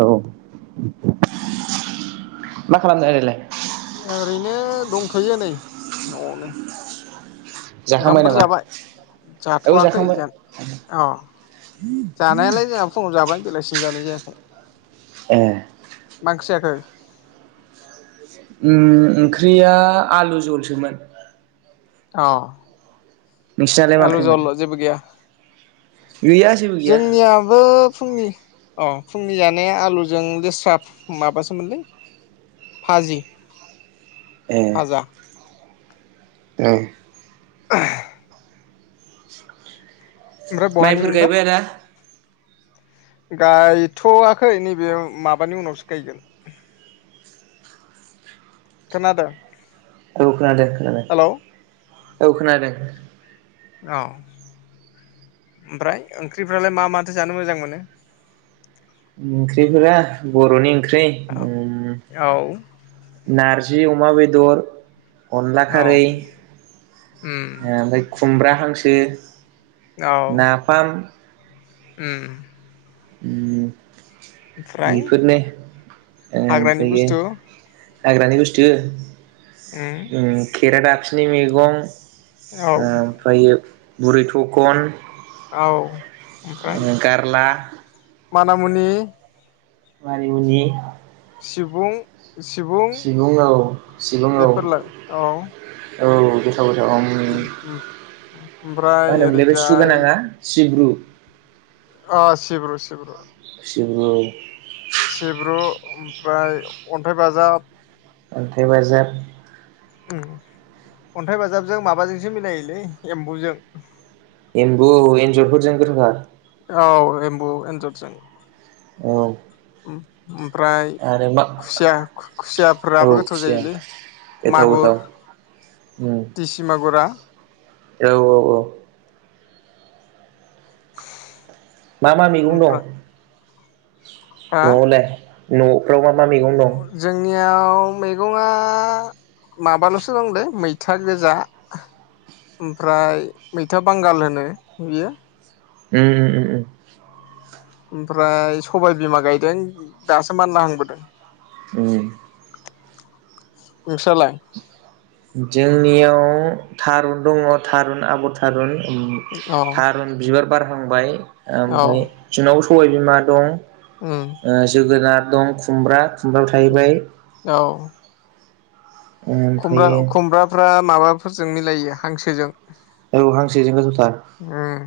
औ। मा खालामनो आरोलाय? ओरैनो दंथयो नै नआवनो। जाखांबाय ओंखामफोर नामा जाबाय औ जाथवाखै जाखांबाय जेन अ जानायालाय जोंना फुङाव जाबाय। बेलासेनि जानाय जायाखै। ए मा ओंख्रि जाखो? ओं ओंख्रिया आलु जलसोमोन। औ। नोंसिनालाय मा ओंख्रिमोन? गैया जेबो गैया जोंनियाबो। फुंनि अ फुंनि जानाया आलुजों लोस्रा माबासोमोनलै भाजि। ए। भाजा ओं। ओह। ओमफ्राय माइफोर बहानिमोनबा गायबाय आदा? गायथ'वाखै नैबे माबानि उनावसो गायगोन। खोनादो? आौ खोनादो खोनादो। औ खोनादों। औ ओमफ्राय ओंख्रिफ्रालाय मा माथो जानो मोजां मोनो? ओंख्रिफोरा बर'नि ओंख्रि। अह उम औ। नारजि अमा बेदर अनला औ खारै ओ उम ओमफाय खुमब्रा हांसो। नाफाम। ओम। ओम। बेफोरनो हाग्रानि ओमफायो। बुस्थु हाग्रानि बुस्थु? उम ओम केरादाफ फिनि मैगं। औ ओ फ्रायो। बुरै थकन। औ। ओमफ्राय ओ गारला। मानामुनि। मानि मुनि। सिबुं। सिबुं औ सिबुं औ-औ बेफोरलाय औ गोथाव गोथाव आओम मा ओमफ्राय होनोमोनलाय बे सु ओरैजाय गोनाङा सिब्रु। [inaudible] अ सिब्रु-सिब्रु। सिब्रु औ। सिब्रु ओमफ्राय अन्थाइ बाजाब। अन्थाइ बाजाब। ओम अन्थाइ बाजाबजों माबाजोंसो मिलायोलै एम्बुजों। एम्बु एन्जरफोरजों गोथावथार। औ एमबु एनजरजों औ उम ओमफ्राय आरो मा खुसिया खु-खु औ खुसियाफोराबो गोथाव खुसिया जायोलै गोथाव गोथाव मागुर उम दिसि मागुरा औ औ औ मा मा मेगं दं ओमफ्राय हा न'आवलाय न' फ्राव मा मा मेगं दं याव मैगङा माबाल'सो दंलै मैथा गोजा आ ओमफ्राय मैथा बांगाल होनो बियो उम उम उम उम ओमफ्राय सबाय बिमा गायदों [inaudible] दासो मानला हांबोदों उम नोंस्रालाय जोंनियाव थारुन दङ थारुन आगर थारुन ओम औ थारून बिबार बारहांबाय औ ओमफाय [unintelligible] सबाय बिमा दं उम ओ जोगोनार दं खुमब्रा खुमब्राबो थायबाय। औ। खुमब्रा ओमफ्रायो खुमब्राफ्रा माबाफोरजों मिलायो हांसोजों। औ हांसोजों गोथावथार। उम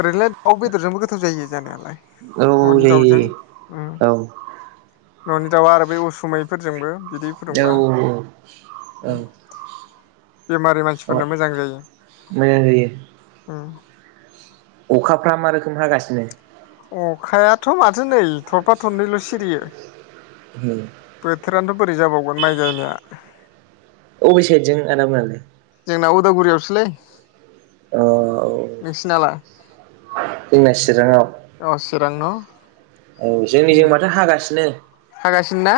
ओरैनोलाय दाउ बेदरजोंबो गोथाव जायो। जानायालाय औ न'नि जायो दाउजों उम। औ न'नि दाउआ आरो बे उसुमैफोरजोंबो बिदै फुदुंबा औ बेमारि औ मानसिफोरनो मोजां जायो मोजां जायो उम। अखाफ्रा मा रोखोम हागासिनो? अखायाथ' माथो नै थरफा थरनैल' सिरियो। उम। बोथोरानोथ' बोरै जाबावगोन माइ गायनाया। अबे साइडजों आदामोनालाय? जोंना उदालगुरियावसोलै। अ औ नोंसिनालाय? जोंना चिराङाव चिरां न'। औ जोंनि जों माथो' हागासिनो हागासिनो ना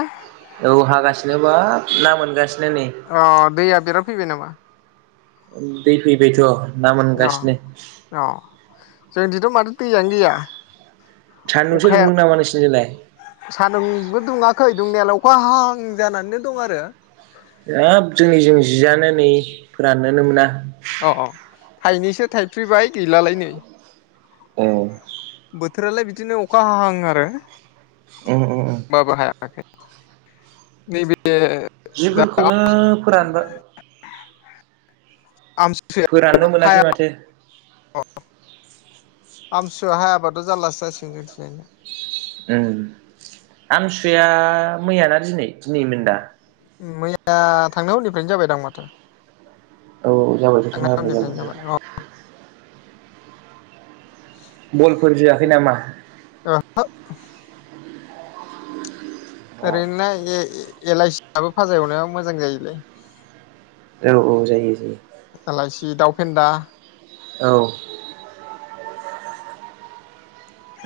औ हागासिनो। बाब ना मोनगासिनो। नै अ दैया बिराद फैबाय नामा? दै फैबायथ'। ना मोनगासिनो। जों दिथ' माथो दैयानो गैया। सान्दुंसो अखाया दुंदों नामा नोंसिनिजोंलाय सानदुंबो दुङाखै। जोंनियाव अखा हाहां जानानैनो दं आरो। हाब जोंनि जों जियानो नै फोराननोनो मोना। अ अ। थाइनैसो थाइफ्रिबाय गैलालाय नै। औ। बोथोरालाय बिदिनो अखा हाहां आरो। उम उम उम‌। [unintelligible] जि दा फोरखौनो फोरानदो। आमथिसुवाया फोराननो मोनासै माथो। आमसुवायाव हायाबाथ' जारलासो जासिगोन जोंनिथिजाय ना। उम आमथिसुवाया मैयाना दिनै दिनैमोन दा? मैया थांनाय हरनिफ्रायनो जाबाय दं माथो औ जाबाय थांनाय हरनिफ्रायनो जाबाय औ [unintelligible] बलफोर जोआखै नामा ओ [inaudible] औ ओरैनो लाय ए-ए एलाइसिआबो भाजा एवनायाव मोजां जायोलै औ औ जायो जायो एलाइसि दाउ फेन्दा औ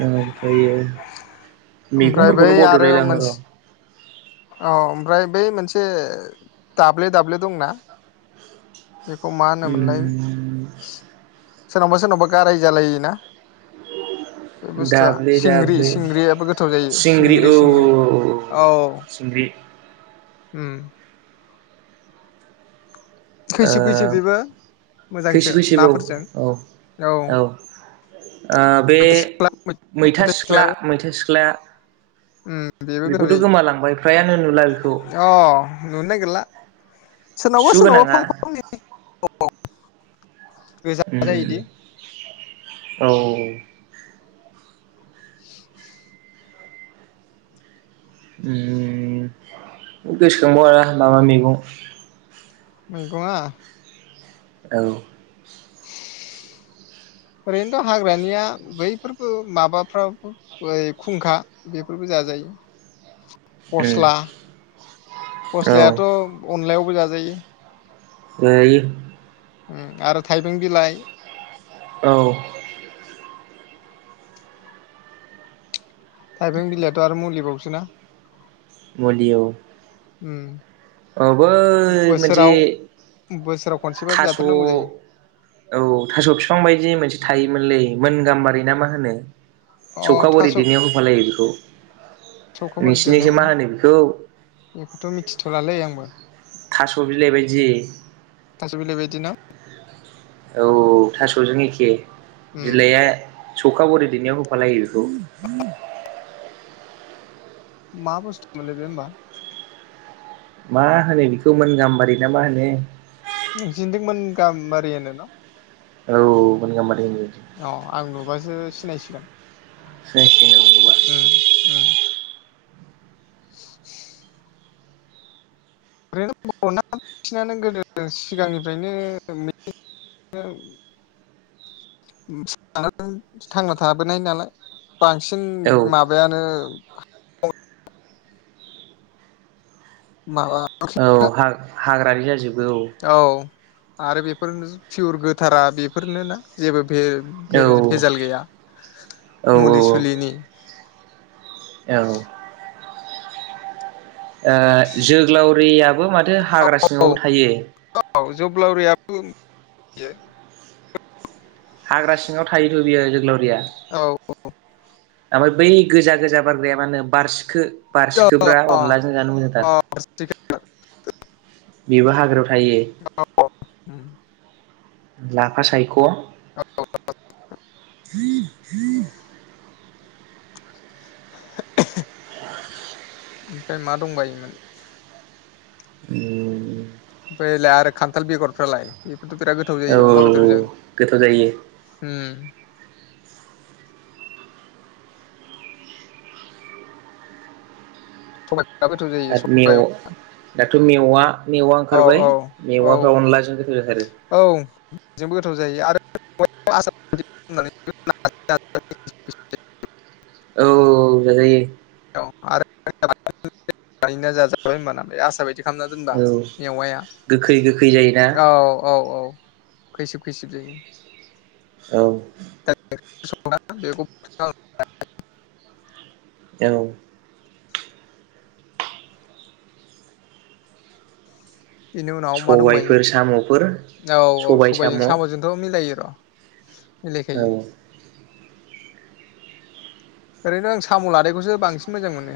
अम फैयो मैगं ओमफ्राय बै फोरखौनो आरो बावदलाय लांङो मोनसे र' औ ओमफ्राय बै मोनसे दाब्ले-दाब्ले दंना बेखौ मा होनोमोनलाय उम सोरनावबा-सोरनावबा गाराय जालोना बे बुस्थुआ दाब्ले दाब्ले सिंग्रि-सिंग्रियाबो गोथाव जायो सिंग्रि औ सिंग्रि-सिंग्रि औ औ सिंग्रि अम ओ खैसिब खैसिब बेबो मोजांसो खैसिब-खैसिब औ नाफोरजों औ ओ बे मैथा सिख्ला मैथा सिख्ला सिख्लायाबो मैथा सिख्ला उम बेबो गोथाव बेखौथ जायो गोमालांबाय फ्रायानो नुला बेखौ। सु सोरनावबा-सोरनावबा गोनाङा फांफा फांनै गोजा जायोदि औ औ औ अम गोसोखांग हाया मा मा मेगं मेगंआ औ ओरैनोथ हाग्रानिया बैफोरबो माबाफ्राब खुंखा बेफोरबो जाजायो। औ फस्ला-फस्लायाथ अनलायाव बो जा जायो। [unintelligible] अम आरो थाइबें बिलाइ औ थाइबें बिलाइथ आरो मुलिबावसो ना। मुलि औ अम औ बै मोनसे बोसोराव खनसेबाबो थास' औ जाथारनांगौ जायो थास' बिफां बायदि मोनसे थायो। मोनलै मोन गाम्बारि ना मा होनो। अ सौखााबोरै थास' दैनायाव होफालायो बेखौ सौखाबोरै नोंसिोरनिसो मा देरनायावनो होनो बेखौ होलालै आंबो थास बिलाइ बायदि। थास' बिलाइ बायदि ना औ थासजों एखे उम बिलाया सौखा बरि दैेनायाव होफालायो। [unintelligible] मा बुस्थु मोनलाय बे होमबा। मा होनो बेखौ मोन गाम्बारि ना मा होनो? नों जेन्दोंमोन गामबारिया नो न' औ मोनगा अ आं नुबासो सिनायसिगोन। है ओम-ओम ओरैनो बांसिनानो गोदो सिगांनिफ्रायनो [unintelligible] थाबोनाय नालाय। बांसिन औ माबायानो। [inaudible] माबा औ हाग्रानि [unintelligible] औ आरो बेफोरनो पियर गोथारा बेफोरनो ना जेबो औ भेजाल गैया औ मुलि सुलिनि औ ओ जोग्लावरियाबो माथो औ हाग्रा औ सिङाव थायो। औ जोब्लावरियाबो [unintelligible] हाग्रा सिङाव थायोथ' बियो जोग्लावरि रिया औ ओमफाय बै गोजा गोजा बारग्राया मा होनो बारसिखो अ बारसिखोब्रा अ अनलाजों जानो मोजांथार। अ बेबो हाग्रायाव थायो। ओमफ्राय लाफा सायख' [inaudible] [inaudible] ओमफ्राय मा दंबायोमोन ओम ओमफ्रायलाय आरो खान्थाल बेगरफ्रालाय [unintelligible] गोथाव औ जायो अमा औ बेदरजों गोथाव जायो ओम [unintelligible] जायो आरो मेव सबाइ दाथ मेवआ मेवा औ ओंखारबाय औ औ मेवाफ्रा अनलाजों गोथाव जाथारो औ बेजोंबो गोथाव जायो आरो [unintelligible] औ जाजायो औ आरो [unintelligible] जाजाबाय होनबाना बे आसार बायदि खालामना दोनबा औ मेवाया गोखै गोखै जायोना औ औ औ खैसिब खैसिब जायो औ [unintelligible] बेखौ [unintelligible] ए औ बेनि उनाव मा सबायफोर साम'फोर दंबायोमोन औ औ सबाय सबायजों साम' औ सामजोंथ मिलायो [unintelligible] मिलायखायो ओरैनो आं साम' लादाइखौसो बांसिन मोजां मोनो।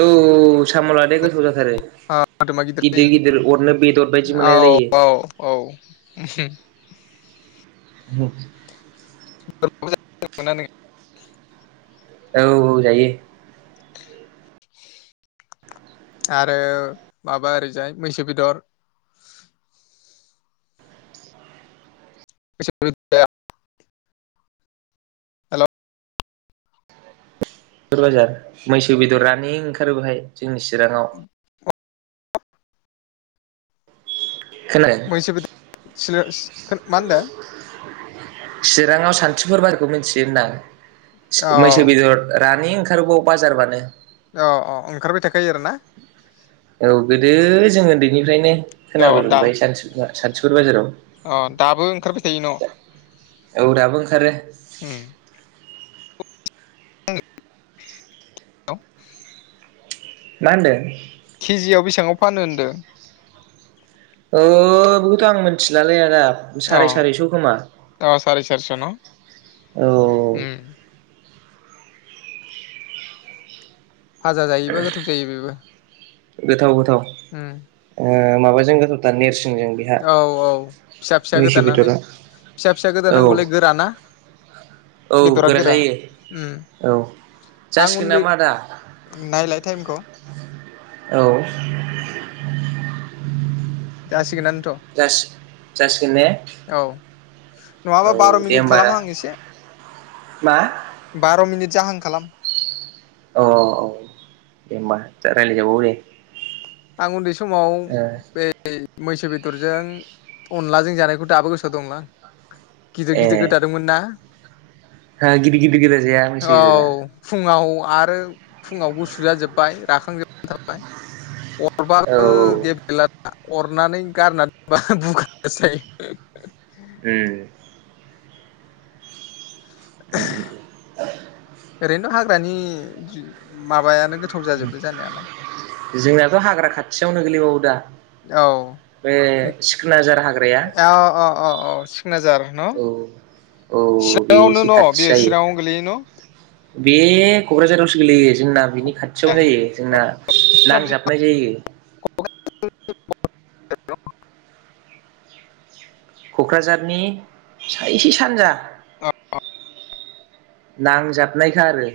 औ औ साम' लादाइआ गोथाव जा [inaudible] गिदिर जायो अरनो बेदर औ बायदि मोनलाय औ लायो औ ओम हु [inaudible] [inaudible] [inaudible] औ औ जायो आरो माबा ओरैजाय मैसो बेदर, [inaudible] हेलौ [inaudible] बाजार मैसो बेदर रानिं ओंखारो बहाय जोंनि चिराङाव। खोनादों मैसो बेदर [inaudible] मा होनदों? चिराङाव सान्थिपुर [inaudible] खौ मिथियो अ होनदां मैसो बेदर रानिं ओंखारो बाव बाजारबानो अ अ ओंखारबाय थाखायो आरोना? औ गोदो जों उन्दैनिफ्रायनो अ दा खोनाबोदोंबाय सानतिपुरा सानथिपुर बाजाराव अ दाबो ओंखारबाय थायो न'? औ दाबो ओंखारो ओम [inaudible] मा होनदों? केजियाव बेसेबाङाव फानो होनदों? औ बेखौथ' आं मिथिलालै आदा। अ साराय सारिस' खोमा। अ साराय सारिस' न' औ औ औ उम भाजा जायोबा गोथाव जायो बेबो। गोथाव [inaudible] ओम। ओ माबाजों गोथावथार नोरसिं औ औ फिसा फिसा मैसो गोदानानानै बेदरा फिसा फिसा औ गोदानांगौलै गोराना। औ गोरा जायो। औ आं जासिगोन उन्दै नामा आदा? नायलाय टाइमखौ औ [inaudible] जासिगोनानो जासि जासि गोनने? औ नङाबा बार' मिनिट खालामो आं एसे मा बार' मिनिट जाहां खालाम। अ अ दे होमबा जा रायलाय जाबावो दे। आं उन्दै। समाव ओ बे मैसो बेदरजों अनलाजों जानायखौ दाबो गोसोआव दंलां। गिदिर गिदिर गोदादोंमोन ना? हा गिदिर गिदिर गोदा जाया मैसो औ बेदरा। फुङाव आरो फुङाव गुसु जाजोबबाय राखांजोबनानै थाबाय। औ अरबाबो गेबलेला दाना। अरनानै गारनानै दोनबा बुगानासो थायो। उ उ दानि माबानो। जोंनाथ' हाग्रा खाथियावनो गोलैबावो दा औ बे उम सिखोनाजार हाग्राया औ औ औ सिखनाजार न औ औ बे चिराङावनो एसे न खाथि बियो जायो चिराङावनो गोलैयो न बे क'क्राझारावसो गोलैयो। जोंना बिनि खाथियावनो जायो जोंना नांजाबनाय जायो। [inaudible] क'क्राझारनि सा इसे सानजा औ नांजाबनायखा आरो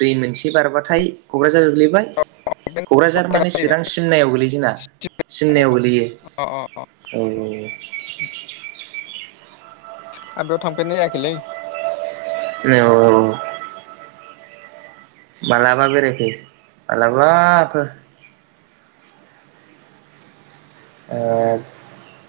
दै मोनसे बारबाथाय क'क्राझार झार गोग्लैबाय क'क्राझार माने चिरां सिमनायाव गोलैयो जोंना सिमनायाव गोलैयो अ अ औ औ आं बेयाव थांफेरनाय जायाखैलै औ औ मालाबा बेेराय फै मालाबाफोर ओ